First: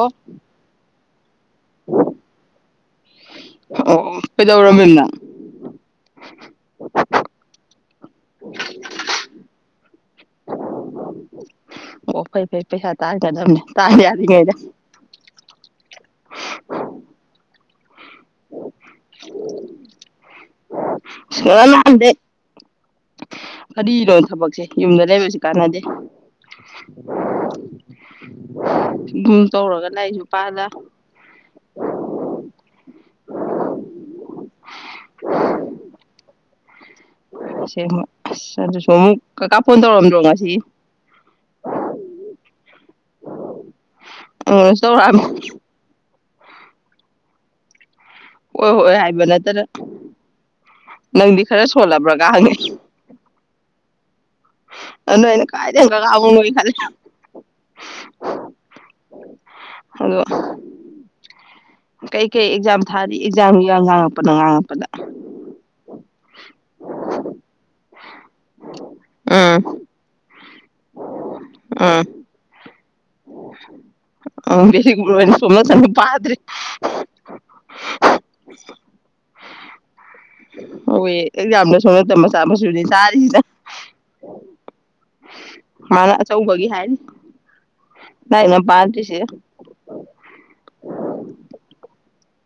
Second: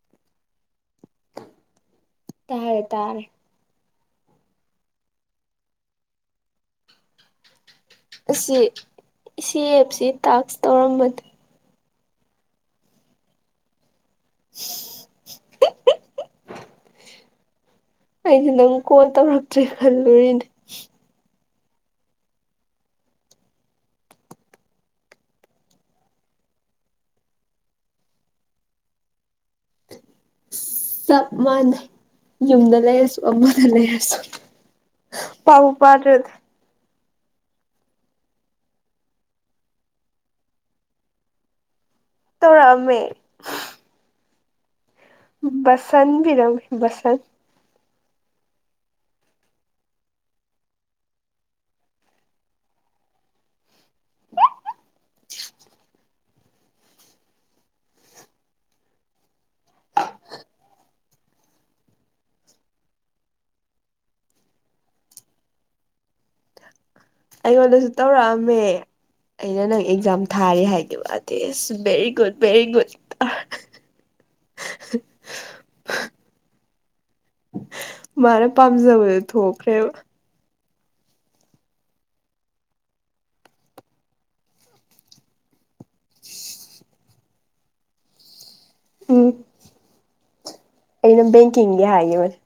ꯑꯣ ꯇꯥꯔꯦ ꯇꯥꯔꯦ ꯑꯣ ꯀꯩꯗꯧꯔꯝꯃꯤꯅ ꯑꯁꯤ ꯁꯤ ꯑꯦꯞꯁꯤ ꯇꯥꯛꯁ ꯇꯧꯔꯝꯕꯗ ꯑꯣ ꯐꯩ ꯐꯩ ꯄꯩꯁꯥ ꯇꯥꯟꯒꯗꯕꯅꯦ ꯇꯥ [unintelligible] ꯑꯩꯗꯤ ꯅꯪ ꯀꯣꯜ ꯇꯧꯔꯛꯇ꯭ꯔꯦ ꯈꯜꯂꯨꯔꯤꯅꯦ [unintelligible] ꯐꯔꯤꯅꯣ ꯊꯕꯛꯁꯦ ꯌꯨꯝꯗ ꯂꯩꯕꯁꯨ ꯀꯥꯟꯅꯗꯦ ꯌꯨꯝ ꯇꯧꯔꯒ ꯂꯥꯏꯔꯤꯛꯁꯨ ꯄꯥꯗ ꯆꯞ ꯃꯥꯟꯅꯩ ꯌꯨꯝꯗ ꯂꯩꯔꯁꯨ ꯑꯃꯗ ꯂꯩꯔꯁꯨ ꯄꯥꯕꯨ ꯄꯥꯗ꯭ꯔꯗꯤ ꯑꯁꯦꯡꯔ ꯑꯁ ꯑꯗꯨꯁꯨ ꯑꯃꯨꯛ ꯀꯥꯀꯥ ꯐꯣꯟ ꯇꯧꯔꯝꯗ꯭ꯔꯣ ꯉꯁꯤ ꯇꯧꯔꯛꯑꯝꯃꯦ ꯑꯣ ꯕꯁꯟ [unintelligible] ꯕꯁꯟ ꯍꯣꯏ ꯍꯣꯏ ꯍꯥꯏꯕ ꯅꯠꯇꯅ ꯅꯪꯗꯤ ꯈꯔ ꯁꯣꯜꯂꯕ꯭ꯔꯒ ꯍꯪꯉꯤ ꯑꯗꯨꯅ ꯑꯩꯅ ꯀꯥꯏꯗꯩ ꯀꯀꯥ ꯑꯃꯨꯛ ꯅꯣꯏꯈꯂꯦ ꯑꯣ ꯀꯩꯀꯩ ꯑꯦꯛꯖꯥꯝ ꯊꯥꯔꯤ ꯑꯦꯛꯖꯥꯝ ꯉꯥꯡꯉꯛꯄꯅꯦ ꯉꯥꯡꯉꯛꯄꯗ ꯑꯩꯉꯣꯟꯗꯁꯨ ꯇꯧꯔꯛꯑꯝꯃꯦ ꯎꯝ ꯑꯩꯅ ꯅꯪ ꯑꯦꯛꯖꯥꯝ ꯊꯥꯔꯤ ꯍꯥꯏꯒꯤꯕ ꯑꯗꯨꯏ ꯑꯁ ꯚꯦꯔꯤ ꯒꯨꯗ ꯚꯦꯔꯤ ꯒꯨꯗ [unintelligible] ꯄꯥꯗ꯭ꯔꯤ ꯃꯥꯅ ꯄꯥꯝꯖꯕꯗꯨ ꯊꯣꯛꯈ꯭ꯔꯦꯕ ꯍꯋꯦ ꯑꯦꯛꯖꯥꯝ ꯁꯣ ꯅꯠꯇ ꯃꯆꯥ ꯃꯁꯨꯅꯤ ꯊꯥꯔꯤꯁꯤꯅ ꯃꯥꯅ ꯑꯆꯧꯕꯒꯤ ꯍꯥꯏꯅꯤ ꯄꯥꯗ꯭ꯔꯤꯁꯤꯒ ꯎꯝ ꯑꯩꯅ ꯕꯦꯡꯀꯤꯡꯒꯤ ꯍꯥꯏꯒꯤꯕꯅꯦ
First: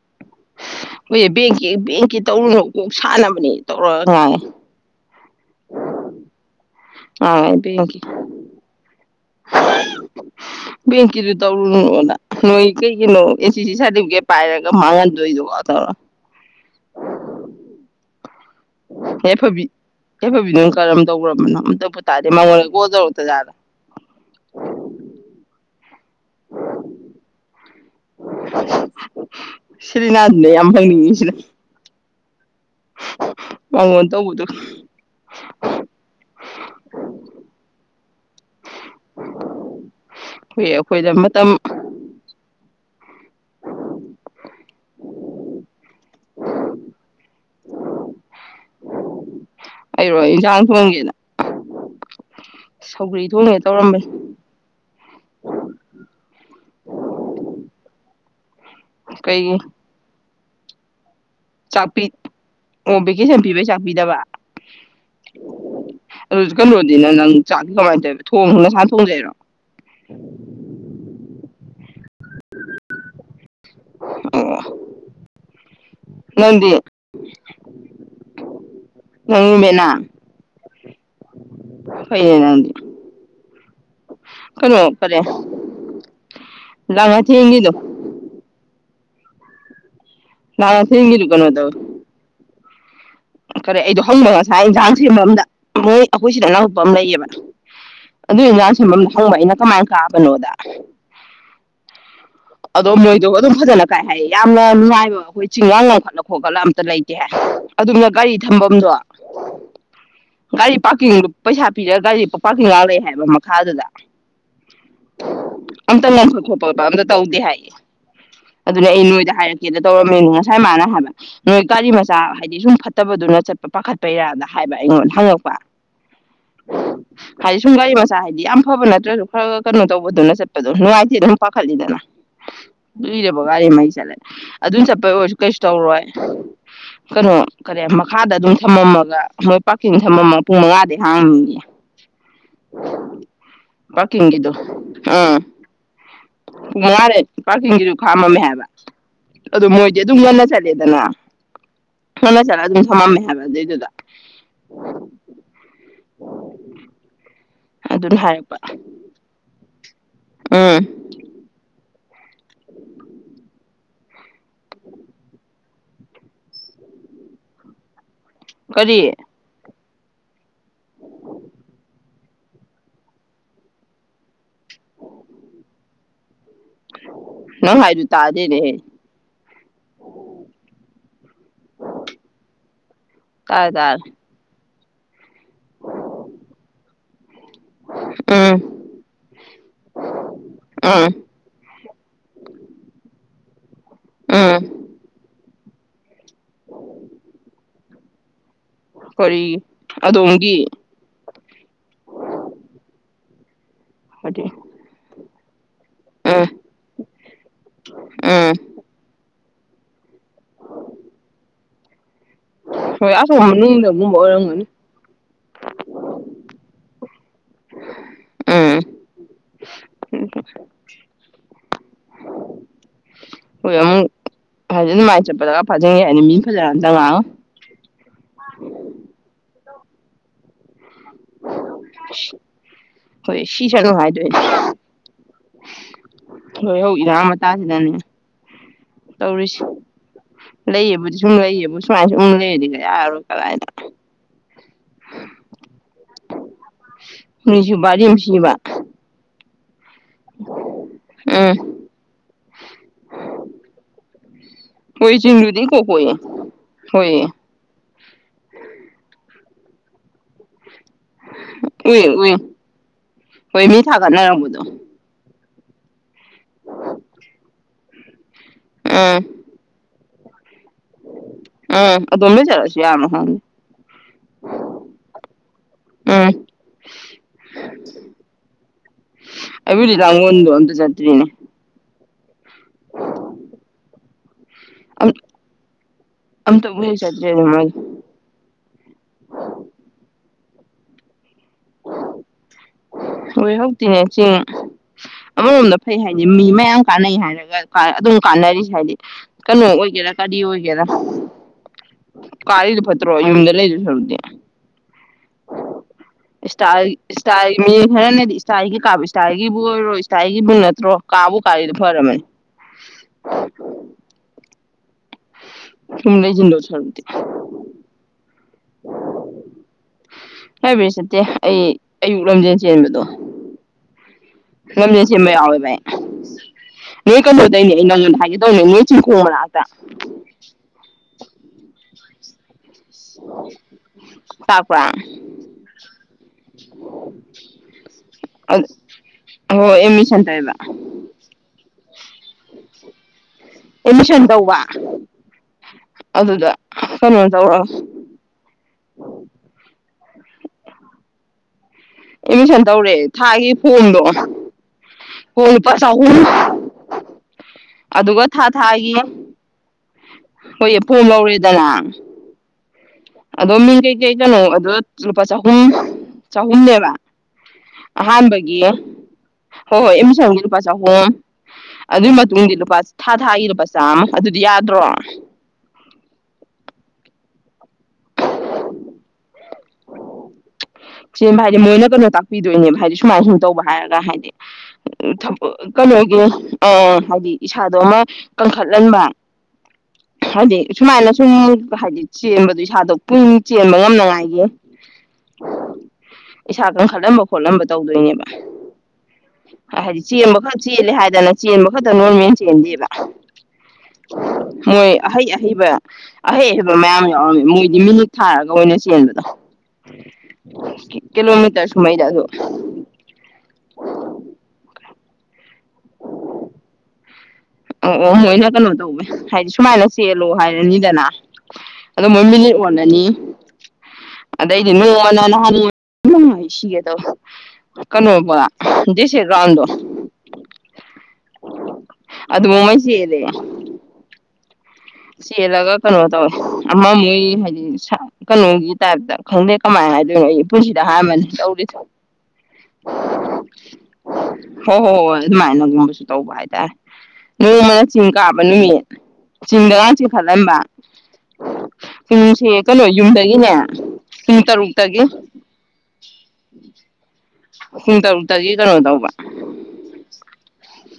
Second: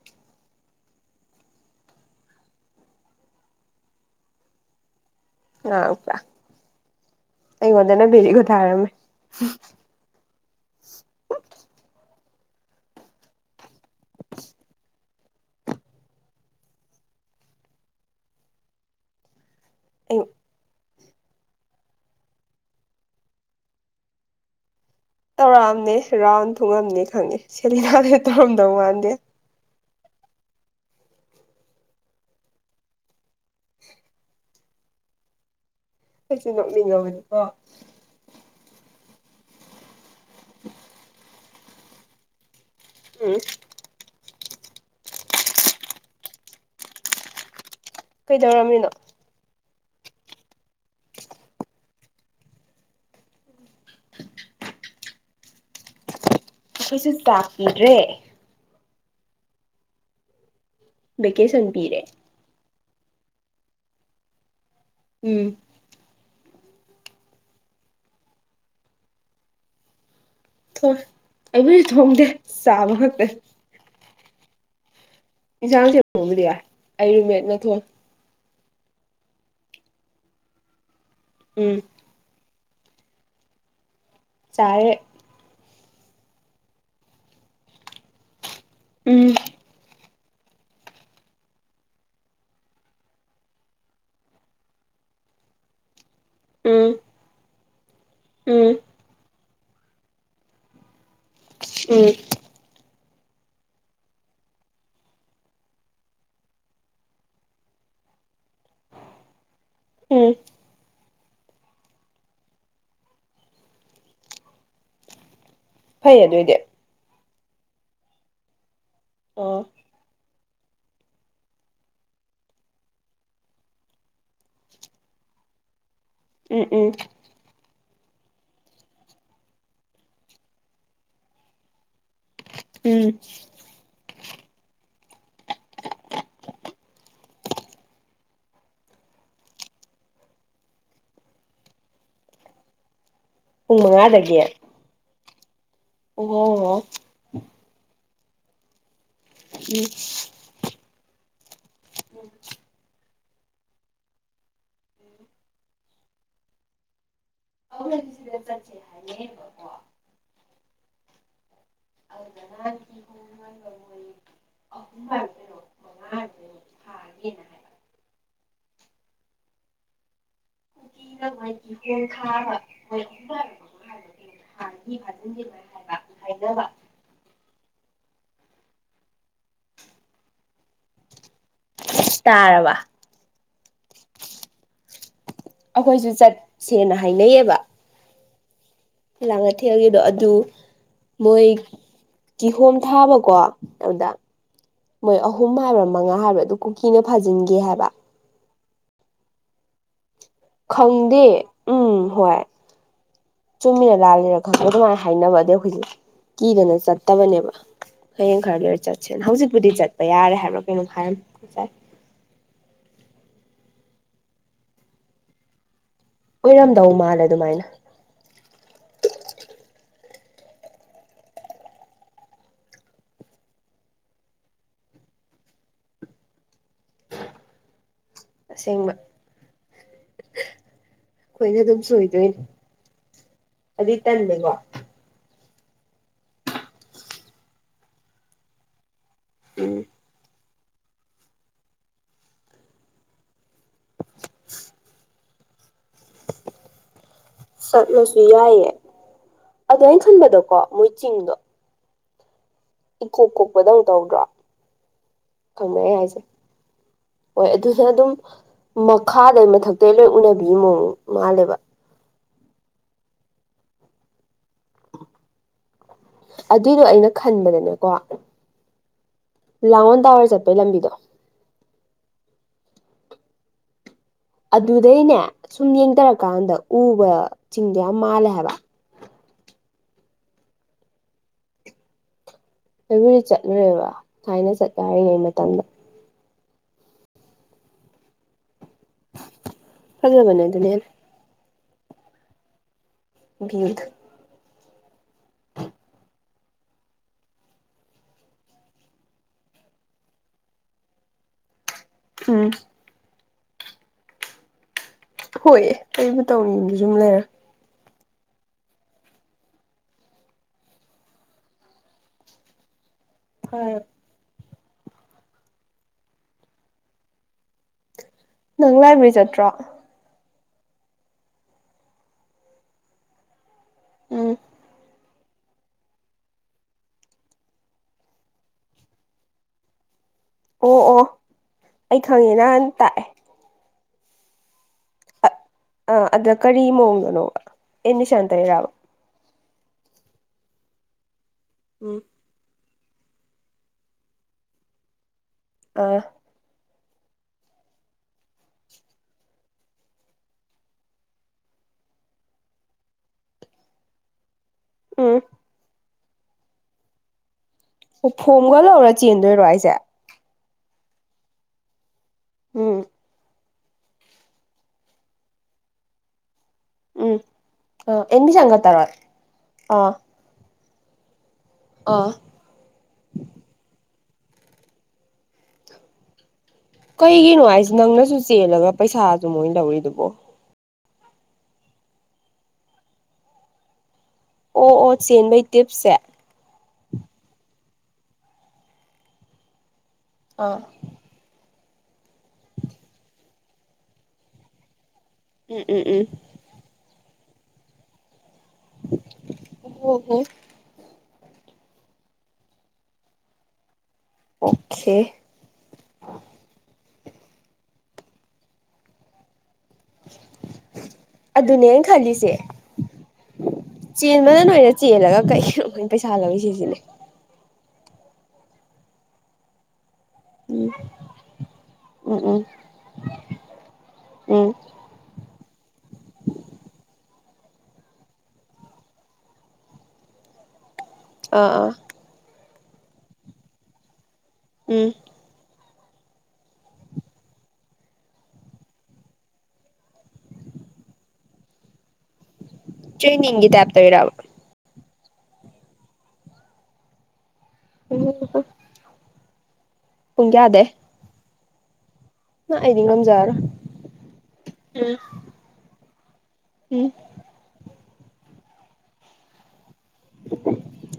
ꯍꯣꯏꯁꯦ ꯕꯦꯡꯀꯤ ꯕꯦꯡꯀꯤ ꯇꯧꯔꯨꯅ ꯀꯣꯛ ꯁꯥꯟꯅꯕꯅꯦ ꯇꯧꯔꯛꯑꯅꯨ ꯉꯥꯡꯉꯛꯄ꯭ꯔꯥ ꯉꯥꯡꯉꯦ ꯕꯦꯡꯀꯤ ꯑꯩꯉꯣꯟꯗꯅ ꯕꯦꯔꯤ ꯒꯨꯗ ꯊꯥꯔꯝꯃꯦ [unintelligible] ꯕꯦꯡꯀꯤꯗꯨ ꯇꯧꯔꯨꯅꯨꯅ ꯅꯣꯏ ꯀꯩꯒꯤꯅꯣ ꯑꯦꯁꯤ ꯁꯥꯔꯇꯤꯐꯤꯀꯦꯠ ꯄꯥꯏꯔꯒ ꯃꯥꯡꯍꯟ [unintelligible] ꯇꯧꯔ ꯌꯥꯏꯐꯕꯤ ꯑꯩ ꯌꯥꯏꯐꯕ ꯗꯨꯅ ꯀꯔꯝ ꯇꯧꯈ꯭ꯔꯕꯅꯣ ꯑꯝꯇꯕꯨ ꯇꯥꯗꯦ ꯃꯉꯣꯟ ꯀꯣꯜ ꯇꯧꯔꯛꯇꯖꯥꯠꯂꯣ ꯇꯧꯔꯝꯅꯤ ꯔꯥꯎꯟ ꯊꯨꯡꯉꯝꯅꯤ ꯈꯪꯉꯦ ꯀꯔꯤ ꯌꯥꯗ ꯊꯣꯝꯗꯎ ꯋꯥꯗꯦ ꯁꯤꯔꯤꯅ ꯑꯃ ꯅꯤꯡꯉꯁꯤ ꯋꯥꯉ ꯇꯧꯕꯗ ꯑꯩꯁꯨ ꯅꯣꯛꯅꯤꯡꯉꯕꯅꯤꯀꯣ ꯍꯣꯏ ꯑꯩꯈꯣꯏꯗ ꯃꯇꯝ ꯎꯝ ꯀꯩꯗꯧꯔꯝꯃꯤꯅꯣ ꯑꯩꯔꯣꯏ ꯏꯟꯁꯥꯡ ꯊꯣꯡꯒꯦꯅ ꯁꯧꯒ꯭ꯔꯤ ꯊꯣꯡꯉꯦ ꯇꯧꯔꯝꯕꯅꯤ ꯑꯩꯈꯣꯏꯁꯨ ꯆꯥꯛꯄꯤꯗ꯭ꯔꯦ ꯀꯩ ꯕꯦꯀꯦꯁꯟ ꯄꯤꯔꯦ ꯑꯣ ꯚꯦꯀꯦꯁꯟ ꯄꯤꯕꯩ ꯆꯥꯛ ꯄꯤꯗꯕ ꯎꯝ ꯑꯗꯨꯁꯨ ꯀꯩꯅꯣꯗꯤꯅꯦ ꯅꯪ ꯆꯥꯛꯗꯤ ꯀꯃꯥꯏꯅ ꯇꯧꯋ ꯊꯣꯡ ꯅꯁꯥ ꯊꯣꯡꯖꯩꯔꯣ ꯊꯣꯏ ꯑꯩꯕꯨꯗꯤ ꯊꯣꯝꯗꯦ ꯆꯥꯕ ꯉꯥꯛꯛꯇ ꯑ ꯏꯟꯁꯥꯡ ꯊꯦꯣꯡꯕꯗꯤ ꯌꯥꯏ ꯑꯩꯔꯨꯃꯦꯠ ꯅ ꯊꯣꯟ ꯎ ꯃꯅꯥ ꯎꯝ ꯐꯅꯗꯤ ꯀꯩꯅꯣ ꯆꯥꯔꯦ ꯐꯔꯦ ꯂꯉ ꯊꯒꯗꯣ ꯎꯝ ꯅ ꯊ ꯍꯂꯨ ꯀ ꯇꯧ ꯀꯔ ꯑꯩꯗꯣ ꯍꯧꯅ ꯉꯁꯥꯏ ꯏꯟꯖꯥꯡꯁꯤꯒꯤ ꯃꯔꯝꯗ ꯃꯣꯏ ꯑꯩꯈꯣꯏ ꯁꯤꯗ ꯑꯅꯥꯎꯄ ꯎꯝ ꯑꯃ ꯂꯩꯌꯦꯕꯅ ꯑꯗꯨ ꯎꯝ ꯏꯟꯖꯥꯡꯁꯃꯝ ꯍꯪꯕ ꯑꯩꯅ ꯃꯥꯅ ꯀꯥꯕꯅꯣꯗ ꯎꯝ ꯑꯗꯣ ꯃꯣꯏꯗꯣ ꯑꯗꯨꯝ ꯐꯖꯅ ꯀꯥꯏ ꯍꯥꯏꯌꯦ ꯌꯥꯝꯅ ꯅꯨꯡꯉꯥꯏꯕ ꯑꯩꯈꯣꯏ ꯆꯤꯡꯉꯥꯡ ꯉꯈꯠꯂ ꯈꯣꯠꯀꯠꯂ ꯑꯝꯇ ꯂꯩꯇꯦ ꯍꯥꯏ ꯑꯗꯨꯝꯅ ꯒꯥꯔꯤ ꯊꯝꯐꯝꯗꯣ ꯎꯝ ꯒꯥꯔꯤ ꯄ ꯄꯥꯡ ꯄꯩꯁꯥ ꯄꯤꯔꯒ ꯒꯥꯔꯤꯁꯤ ꯄꯥꯔꯀꯤꯡ ꯉ ꯂꯩ ꯍꯥꯏꯕ ꯃꯈꯥꯗꯨꯗ ꯐꯩ ꯑꯗꯨꯏꯗꯤ ꯑꯣꯄ ꯗꯦ ꯍꯥꯏꯌꯦ ꯑꯗꯨꯅ ꯑꯩ ꯅꯣꯏꯗ ꯑꯣ ꯍꯥꯏꯔꯛꯀꯦꯗ ꯇꯧꯔꯝꯃꯤꯅ ꯉꯁꯥꯏ ꯃꯥꯅ ꯍꯥꯏꯕ ꯅꯣꯏ ꯒꯥꯔꯤ ꯃꯆꯥ ꯍꯥꯏꯗꯤ ꯁꯨꯝ ꯐꯠꯇꯕꯗꯨꯅ ꯆꯠꯄ ꯄꯥꯈꯠꯄꯩꯔꯥꯗ ꯍꯥꯏꯕ ꯑꯩꯉꯣꯟꯗ ꯍꯪꯉꯛꯄ ꯎꯝ ꯎꯝ ꯍꯥꯏꯥꯏ ꯁꯨꯡꯒꯥꯏꯕ ꯆꯁ ꯍꯥꯏꯗꯤ ꯌꯥꯝ ꯐꯕ ꯅꯠꯇ꯭ꯔꯁꯨ ꯈꯔ ꯈ ꯀꯩꯅꯣ ꯇꯧꯕꯗꯨꯅ ꯆꯠꯄꯗꯣ ꯅꯨꯡꯉꯥꯏꯇꯦ ꯑꯗꯨꯝ ꯄꯥꯈꯠꯂꯤꯗꯅ ꯎꯝ ꯏꯗꯕꯣ ꯒꯥꯔꯤ ꯃꯥꯏ ꯆꯂꯦ ꯑꯗꯨꯝ ꯆꯠꯄꯩ ꯑꯣꯏꯔꯁꯨ ꯀꯩꯁꯨ ꯇꯧꯔꯣꯏ ꯀꯩꯅꯣ ꯀꯔꯤ ꯃꯈꯥꯗ ꯑꯗꯨꯝ ꯊꯝꯃꯝꯃꯒ ꯃꯣꯏ ꯄꯥꯔꯀꯤꯡ ꯊꯝꯃꯝꯃꯒ ꯄꯨꯡ ꯃꯉꯥꯗꯤ ꯍꯥꯡꯅꯤꯡꯉ ꯄꯨꯡ ꯄꯀꯤ ꯃꯉꯥꯗꯒꯤ ꯍꯗꯨ ꯑꯥ ꯑꯣ ꯄꯥꯔꯀꯤꯡꯁꯤꯁꯨ ꯈꯥꯝꯃꯝꯃꯦ ꯍꯥꯏꯕ ꯑꯗꯨ ꯎꯝ ꯃꯣꯏꯗꯤ ꯑꯗꯨꯝ ꯉꯟꯅ ꯆꯠꯂꯦꯗꯅ ꯍꯂ ꯆꯠꯂ ꯑꯗꯨꯝ ꯊꯝꯃꯝꯃꯦ ꯍꯥꯏꯕ ꯑꯗꯨꯏꯗꯨꯗ ꯑꯣ ꯑ ꯦ ꯍꯥꯏ ꯎꯝ ꯀꯔꯤ ꯈꯥ ꯑꯣ ꯅ ꯍꯥꯏ ꯑꯗꯨ ꯇꯥꯖꯦ ꯔꯦ ꯇꯥꯔꯔꯕ ꯇꯥꯏ ꯇꯔ ꯑꯩꯈꯣꯏꯁꯨ ꯆꯠꯁꯦꯅ ꯍꯥꯏꯅꯩꯌꯦꯕ ꯑꯥ ꯂꯥꯡꯅ ꯊꯦꯜꯦꯗꯣ ꯑꯗꯨ ꯎꯝ ꯃꯣꯏ ꯀꯤꯍꯣꯝ ꯊꯥꯕꯀꯣ ꯑꯦꯗ ꯎꯝ ꯃꯣꯏ ꯑ ꯑꯍꯨꯝ ꯍꯥꯏꯕ꯭ꯔꯥ ꯃꯉꯥ ꯍꯥꯏꯕ꯭ꯔꯥ ꯑꯗꯨ ꯀꯨꯀꯤꯅ ꯐꯥꯖꯤꯟꯒꯦ ꯍꯥꯏꯕ ꯀ ꯈꯪꯗꯦ ꯎꯝ ꯍꯣꯏ ꯆꯨꯝꯃꯤꯔꯥ ꯂꯥꯜꯂꯤꯔ ꯍꯥꯏꯗꯤ ꯈꯪꯗꯦ ꯑꯗꯨꯃꯥꯏꯅ ꯍꯥꯏꯅꯕ ꯑꯗꯨꯧꯈꯣꯏꯖꯦ ꯎꯝ ꯀꯤꯗꯅ ꯆꯠꯇꯕꯅꯦꯕ ꯍꯌꯦꯡ ꯎꯝ ꯈꯔ ꯂꯣꯏꯔ ꯆꯠꯁꯦꯅ ꯍꯧꯖꯤꯛꯇ ꯕꯨꯗꯤ ꯆꯠꯄ ꯌꯥꯔꯦ ꯍꯥꯏꯕ꯭ꯔꯣ ꯀꯩꯅꯣ ꯍꯥꯏꯔ ꯑꯁ ꯅꯨꯡꯗꯕ ꯑꯣꯏꯔꯝꯒꯅꯤ ꯑꯣꯏꯔꯝꯗꯧ ꯃꯥꯜꯂꯦ ꯑꯗꯨꯃꯥꯏꯅ ꯎꯝ ꯍꯣꯏ ꯑꯃꯨꯛ ꯍꯥꯏꯗꯤ ꯑꯗꯨꯃꯥꯏꯅ ꯆꯠꯄꯗꯒ ꯐꯥꯖꯟꯒꯦ ꯍꯥꯏꯗꯤ ꯃꯤ ꯐꯖꯔꯇ ꯉꯥꯡ ꯑꯁꯦꯡꯕ ꯑꯩꯈꯣꯏꯅ ꯑꯗꯨꯝ ꯁꯣꯏꯗꯣꯏꯅꯦ ꯍꯣꯏ ꯁꯤ ꯑꯗꯨꯏ ꯆꯠꯂꯨ ꯍꯥꯏꯗꯣꯏꯅꯦ ꯇꯜꯂꯦꯀꯣ ꯍꯣꯏ ꯍꯧꯔꯥꯡ ꯃꯇꯥꯁꯤꯗꯅꯦ ꯇꯧꯔꯤꯁꯤ ꯂꯩꯌꯦꯕꯨꯗꯤ ꯁꯨꯝ ꯂꯩꯌꯦꯕ ꯁꯨꯃꯥꯏꯅ ꯁ ꯁꯨꯝ ꯂꯩꯔꯗꯤꯒ ꯌꯥꯔꯣꯏ ꯀꯗꯥꯥꯏꯗ [unintelligible] ꯍꯅꯤꯁꯨꯕꯗꯤꯝꯁꯤꯕ ꯑꯗꯨ ꯑꯩꯅ ꯈꯟꯕꯗꯣꯀꯣ ꯃꯣꯏ ꯆꯤꯡꯗꯣ ꯏꯀꯣꯛ ꯀꯣꯛꯄꯗꯧ ꯇꯧꯗ꯭ꯔꯣ ꯍꯣꯏ ꯆꯤꯡꯗꯨꯗꯤ ꯈꯪꯅꯦ ꯀꯣꯛ ꯀꯣꯛꯑꯦ ꯍꯥꯏꯁꯦ ꯍꯣꯏ ꯑꯗꯨꯁꯨ ꯑꯗꯨꯝ ꯃꯈꯥꯗ ꯃꯊꯛꯇꯇꯩ ꯂꯣꯏ ꯎꯅꯕꯤ ꯃꯑꯣꯣ ꯑꯦ ꯍꯣꯏ ꯃꯤ ꯊꯥꯒꯠꯅꯔꯝꯕꯗꯣ ꯑꯗꯨꯏꯗꯣ ꯑꯩꯅ ꯈꯟꯕꯗꯅꯦ ꯀ ꯂꯥꯎꯟ ꯇꯋꯥꯔ ꯑ ꯑ ꯇꯣꯝꯅ ꯆꯥꯔ [unintelligible] ꯀꯌꯥꯅꯣ ꯍ ꯑꯗꯨꯗꯩꯅꯦ ꯁꯨꯝ ꯎꯝ ꯌꯦꯡꯗꯔꯛꯀꯥꯟꯗ ꯎꯕ ꯆꯤꯡꯗꯨ ꯌꯥꯝ ꯃꯥꯜꯂꯦ ꯍꯥꯏꯕ ꯑꯩ ꯂꯤ ꯂꯣꯟꯗ ꯑꯇ ꯆꯇ꯭ꯔꯤꯅꯤ ꯑꯩꯕꯨꯗꯤ ꯆꯠꯂꯨꯔꯦꯕꯥ ꯊꯥꯏꯅ ꯆꯠ ꯌꯥꯏꯌꯦ ꯃꯇꯝꯗ ꯑꯝꯇ ꯎꯂꯤ ꯆꯠꯖꯦ ꯑ ꯐꯂ ꯃꯅꯦ ꯑꯗꯨꯅꯦꯅ ꯍꯣꯏ ꯚ꯭ꯌꯨꯗꯣ ꯍꯇꯅꯦ ꯁꯤ ꯑꯃꯔꯣꯝꯗ ꯐꯩ ꯍꯥꯏꯗꯤ ꯃꯤ ꯃꯌꯥꯝ ꯀꯥꯟꯅꯩ ꯍꯥꯏꯔꯒ ꯑꯗꯨꯝ ꯀꯥꯟꯅꯔꯤꯁꯦ ꯍꯥꯏꯗꯤ ꯀꯩꯅꯣ ꯑꯣꯏꯒꯦꯔꯥ ꯀꯔꯤ ꯑꯣꯏꯒꯦꯔꯥ ꯎꯝ ꯀꯥ ꯐꯠꯇ ꯌꯨꯝꯗ ꯂꯩꯗꯨ ꯁꯔꯨꯗ ꯍꯣꯏ [unintelligible] ꯀ ꯃꯇꯧꯅꯤꯨꯝꯗ ꯁꯨꯝ ꯂꯩꯔ ꯏꯁꯇꯥꯏꯜꯒꯤ ꯃꯤ ꯈꯔꯅꯗꯤ ꯏꯁꯇꯥꯒꯤ ꯀꯥꯕꯨ ꯏꯁꯇꯒꯤꯕꯨ ꯑꯣꯏꯔꯣ ꯏꯁꯇꯥꯒꯤꯕꯨ ꯅꯠꯇ꯭ꯔꯣ ꯀꯥꯕꯨ ꯀꯥꯔꯤꯗꯨꯣ ꯐꯔꯝꯃꯅꯤ ꯈꯥꯏꫪ‌ꯣ ꯇꯃꯤ ꯂꯩ ꯆ ꯂꯧꯁꯔꯗꯤ [unintelligible] ꯅꯪ ꯂꯥꯏꯕ꯭ꯔꯦꯔꯤ ꯆꯠꯇ꯭ꯔꯣ ꯍꯥꯏꯕꯔꯤ ꯆꯠꯇꯦ ꯑꯩ ꯑꯌꯨꯛ ꯂꯝꯖꯦꯜ ꯆꯦꯟꯕꯗꯣ ꯎꯝ ꯔꯖ ꯃ ꯌꯥꯎꯋꯦ ꯚꯥꯏ ꯅꯣꯏ ꯀꯩꯅꯣꯗꯩꯅꯦ ꯑꯩ ꯅꯪꯉꯣꯟꯗ ꯍꯥꯏꯒꯗꯧꯅꯦ ꯅꯣꯏ ꯆꯤꯡꯈꯣꯡꯕꯅꯥꯛꯇ ꯑꯣ ꯑꯣ ꯑꯩ ꯈꯪꯉꯤ ꯅꯍꯥꯟ ꯇꯥ ꯄꯛꯄꯔꯥ ꯑ ꯑꯗ ꯀꯔꯤ ꯃꯣꯉꯅꯣꯕ ꯑꯦꯅꯤ ꯆꯥꯟꯗꯔꯕ ꯑꯣ ꯑꯦꯃꯤꯁꯇ ꯏꯕ ꯎꯡ ꯑꯦꯂꯁꯟꯗꯧꯋꯥ ꯑꯥ ꯑꯗꯨꯗ ꯀꯩꯅ ꯆ ꯑꯦꯠꯃꯤꯁꯟ ꯇꯧꯔꯑꯦ ꯊꯥꯒꯤ ꯐꯣꯝꯗꯣ ꯎꯝ ꯀꯣꯏ ꯄꯥꯁ ꯆꯥꯎꯍꯨꯝ ꯑꯣ ꯐꯣꯝꯒ ꯂꯧꯔ ꯆꯦꯟꯗꯣꯏꯔꯣ ꯍꯥꯏꯁ‌ꯦ ꯍꯣꯏꯌ‌ꯦ ꯐ‌ꯣꯝ ꯂꯧꯔꯦꯗꯅꯥ ꯎꯡ ꯑꯗꯣ ꯃꯤꯡ ꯀꯩ ꯀꯩ ꯀꯩꯅꯣ ꯑꯗꯨ ꯂꯨꯄꯥ ꯆꯍꯨꯝ ꯆꯍꯨꯝꯅꯦꯕ ꯎꯝ ꯑꯥ ꯑꯦꯗꯃꯤꯁꯟꯒ ꯑꯍꯥꯟꯕꯒꯤ ꯇꯧꯔ ꯍꯣꯏ ꯑꯥ ꯍꯣꯏ ꯑꯃ ꯆꯪꯉꯦ ꯖ ꯍꯣꯝ ꯑꯥ ꯑꯗꯨꯒꯤ ꯃꯇꯨꯡꯗꯤ ꯂꯨꯄꯥ ꯊꯥ ꯊꯥꯒꯤ ꯂꯨꯄꯥ ꯆꯥꯝꯃ ꯑꯗꯨꯗꯤ ꯌꯥꯗ꯭ꯔꯣ ꯀꯩꯒꯤꯅꯣꯉꯥꯏꯁꯦ ꯅꯪꯅꯁꯨ ꯆꯦꯜꯂꯒ ꯄꯩꯁꯥꯁꯨ ꯃꯣꯏ ꯂꯧꯔꯤꯗꯨꯕꯣ ꯆꯕ ꯍꯥꯏꯗꯤ ꯃꯣꯏꯅ ꯀꯩꯅꯣ ꯇꯥꯛꯄꯤꯗꯣꯏꯅꯦꯕ ꯍꯥꯏꯗꯤ ꯁꯨꯃꯥꯏꯅ ꯁꯨꯝ ꯇꯧꯕ ꯍꯥꯏꯔꯒ ꯍꯥꯏꯗꯤ ꯑꯣ ꯑꯣ ꯊ ꯆꯦꯟꯕꯩ ꯇꯤꯞꯁꯦ ꯀꯜꯂꯒꯦ ꯑ ꯍꯥꯏꯗꯤ ꯏꯁꯥꯗꯣ ꯑꯃ ꯀꯟꯈꯠꯍꯟꯕ ꯍꯥꯏꯗꯤ ꯑꯥ ꯁꯨꯃꯥꯏꯅ ꯁꯨꯝ ꯍꯥꯏꯗꯤ ꯆꯦꯟꯕꯗꯨꯣ ꯏꯁꯥꯗꯣ ꯄꯨꯛꯅꯤꯡ ꯆꯦꯟꯕ ꯉꯝꯅꯉꯥꯏꯒꯤ ꯎꯝ ꯎꯝ ꯎꯝ ꯈꯜꯂꯝꯕ ꯈꯣꯠꯂꯝꯕ ꯇꯧꯗꯣꯏꯅꯦꯕ ꯍꯣ ꯍꯥꯏꯗꯤ ꯍꯣ ꯆꯦꯟꯕ ꯈꯔ ꯆꯦꯜꯂꯦ ꯍꯥꯏꯗꯤ ꯑꯗꯨꯗꯅ ꯆꯦꯟꯕ ꯈꯛꯇ ꯅꯣꯔꯃꯦꯅ ꯆꯦꯟꯗꯦꯕ ꯃꯣꯏ ꯑꯣꯀꯦ ꯑꯍꯩ ꯑꯍꯩꯕ ꯑꯍꯩ ꯑꯍꯩꯕ ꯃꯌꯥꯝ ꯧꯔꯝ ꯃꯣꯏꯗꯤ ꯃꯤꯅꯤꯠ ꯊꯥꯔꯒ ꯑꯣꯏꯅ ꯆꯦꯟꯕꯗꯣ [unintelligible] ꯀꯤꯂꯣꯃꯤꯇꯔ ꯑꯗꯨꯅꯦꯅ ꯁꯨꯃꯩꯗ ꯑꯗꯣ ꯈꯜꯂꯤꯁꯦ ꯆꯦꯟꯕꯅ ꯅꯔ ꯆꯦꯜꯂꯒ ꯀꯩ ꯑꯩꯈꯣꯏꯅ ꯄꯩꯁꯥ ꯂꯧꯏꯤ ꯁꯤꯁꯤꯅꯦ ꯑꯣ ꯑꯣ ꯃꯣꯏꯅ ꯀꯩꯅꯣ ꯇꯧꯋꯦ ꯍꯥꯏꯗꯤ ꯁꯨꯃꯥꯏꯅ ꯆꯦꯜꯂꯣ ꯎꯝ ꯍꯥꯏꯔꯅꯤꯗꯅ ꯑꯗꯨ ꯎꯝ ꯃꯣꯏ ꯎꯝ ꯃꯤꯅꯤꯠ ꯑꯣꯜꯂꯅꯤ ꯎꯝ ꯑꯗ ꯍ ꯅꯨꯡꯉꯥꯏ ꯁꯤꯒꯗꯕ ꯀꯩꯅꯣꯧꯕ ꯦꯁꯦ ꯔꯥꯎꯟꯗꯣ ꯑꯥ ꯑꯥ ꯑꯗꯨꯗꯕꯨꯣꯃꯁꯤꯦꯗꯦ ꯎꯝ ꯁꯤꯂꯒ ꯀꯩꯅꯣ ꯇꯧꯋꯦ ꯑꯃ ꯃꯣꯏ ꯍꯥꯏꯗꯤ ꯀꯩꯅꯣꯒꯤ ꯇꯥꯏꯞꯇ ꯈꯪꯗꯦ ꯀꯃꯥꯏꯅ ꯍꯥꯏꯗꯣꯏꯅꯣ ꯑꯩ ꯄꯨꯟꯁꯤꯗ ꯍꯥꯏꯥꯟꯕꯅꯤ ꯇꯧꯔꯤꯁꯨ ꯇ꯭ꯔꯦꯅꯤꯡꯒꯤꯗꯞꯇ ꯍꯔꯕ ꯍꯣꯏ ꯍꯣꯏ ꯍꯣꯏ ꯑꯗꯨꯃꯥꯏꯅꯒꯨꯝꯕꯁꯨ ꯇꯧꯕ ꯍꯥꯏꯇꯥꯔꯦ ꯅꯣꯏ ꯑꯃꯅ ꯎꯝ ꯆꯤꯡ ꯀꯥꯕ ꯅꯨꯃꯤꯠ ꯆꯤꯡꯗ ꯂꯥ ꯆꯤꯡ ꯄꯨꯡ ꯐꯜꯂ ꯍꯕ ꯀꯌꯥꯗꯩ ꯄꯨꯡꯁꯦ ꯑꯩꯗꯤ ꯀꯩꯅꯣ ꯉꯝꯖꯔꯔꯣꯏ ꯌꯨꯝꯗꯒꯤꯅꯦ ꯄꯨꯡ ꯎꯝ ꯇꯔꯨꯛꯇꯒꯤ ꯎꯝ ꯄꯨꯡ ꯇꯨꯛꯇꯒꯤ ꯀꯩꯅꯣ ꯇꯧꯕ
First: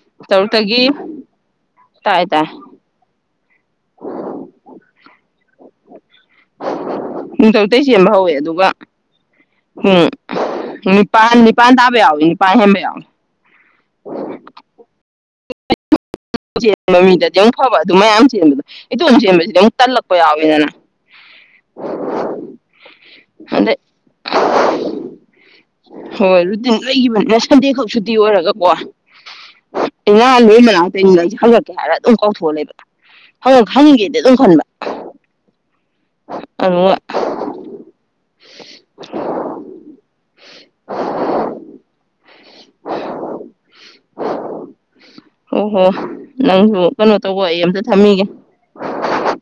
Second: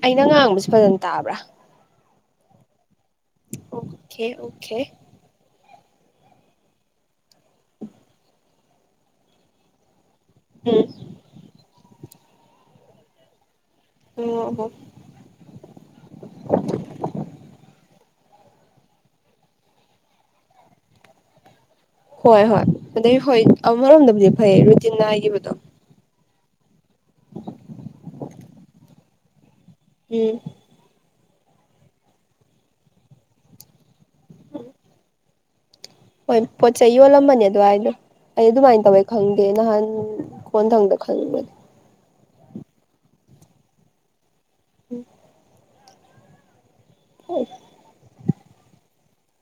ꯑꯩꯅ ꯉꯥꯡꯕꯁꯨ ꯇꯔꯨꯛꯇꯒꯤ ꯐꯖꯅ ꯇꯥꯕ꯭ꯔꯥ ꯇꯥꯏ ꯇꯥꯏ ꯑꯣꯀꯦ ꯑꯣꯀꯦ ꯄꯨꯡ ꯇꯔꯨꯇꯩ ꯆꯦꯟꯕ ꯍꯧꯋꯦ ꯑꯗꯨꯒ ꯍꯝ ꯎꯝ ꯅꯤꯄꯥꯥꯟ ꯅꯤꯄꯥꯥꯟ ꯇꯥꯕꯦꯥꯎ ꯏꯅꯤ ꯄꯥꯏ ꯍꯦꯝꯕ ꯌꯥꯎ ꯑꯣ ꯑꯣ ꯆꯦꯟꯕ ꯃꯤꯗꯗꯤ ꯐꯕ ꯑꯗꯨ ꯃꯌꯥꯝ ꯆꯦꯟꯕꯗꯣ ꯏꯇꯣꯝ ꯆꯦꯟꯕꯁꯤꯗ ꯑꯃꯨꯛ ꯇꯜꯂꯛꯄ ꯌꯥꯎꯋꯦꯗꯅ ꯍꯣꯏ ꯍꯣꯏ ꯑꯗꯩ ꯍꯣꯏ ꯑꯗꯩ ꯑꯃꯔꯣꯝꯗꯕꯨꯗꯤ ꯐꯩ ꯔꯨꯇꯤꯟꯅꯥ ꯍꯥꯏꯈꯤꯕꯗꯣ ꯅꯒꯤ ꯁꯟꯗꯦ ꯈꯛ ꯁꯨꯇꯤ ꯑꯣꯏꯔꯒꯀꯣ ꯎꯝ ꯏꯂꯨ ꯃ ꯁꯦ ꯍꯪꯉꯛꯀꯦ ꯍꯥꯏꯔꯒ ꯑꯗꯨꯝ ꯀꯥꯎꯊꯣꯛꯂꯦꯕ ꯍꯪꯉꯛ ꯍꯪꯒꯦꯗꯤ ꯑꯗꯨꯝ ꯈꯟꯕ ꯍꯣꯏ ꯄꯣꯠ ꯆꯩ ꯑꯗꯨꯒ ꯌꯣꯜꯂꯝꯕꯅꯦ ꯑꯗꯨꯋꯥꯏꯗꯣ ꯑꯩ ꯑꯗꯨꯃꯥꯏꯅ ꯇꯧꯋꯦ ꯈꯪꯗꯦ ꯅꯍꯥꯟ ꯈꯣꯟꯊꯪꯗ ꯈꯪꯕꯅꯤ ꯎꯝ ꯑꯣ ꯅꯪꯕꯨ ꯀꯩꯅꯣ ꯇꯧꯕ ꯑꯩ ꯑꯝꯇ ꯊꯝꯃꯤꯒꯦ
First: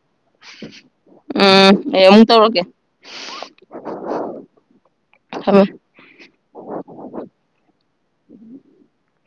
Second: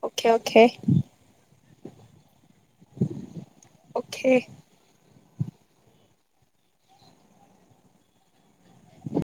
ꯑꯣꯀꯦ ꯑꯣꯀꯦ ꯎꯝ ꯌꯦꯃ ꯇꯧꯦ ꯑꯣꯀꯦ ꯍꯕ ꯎꯝ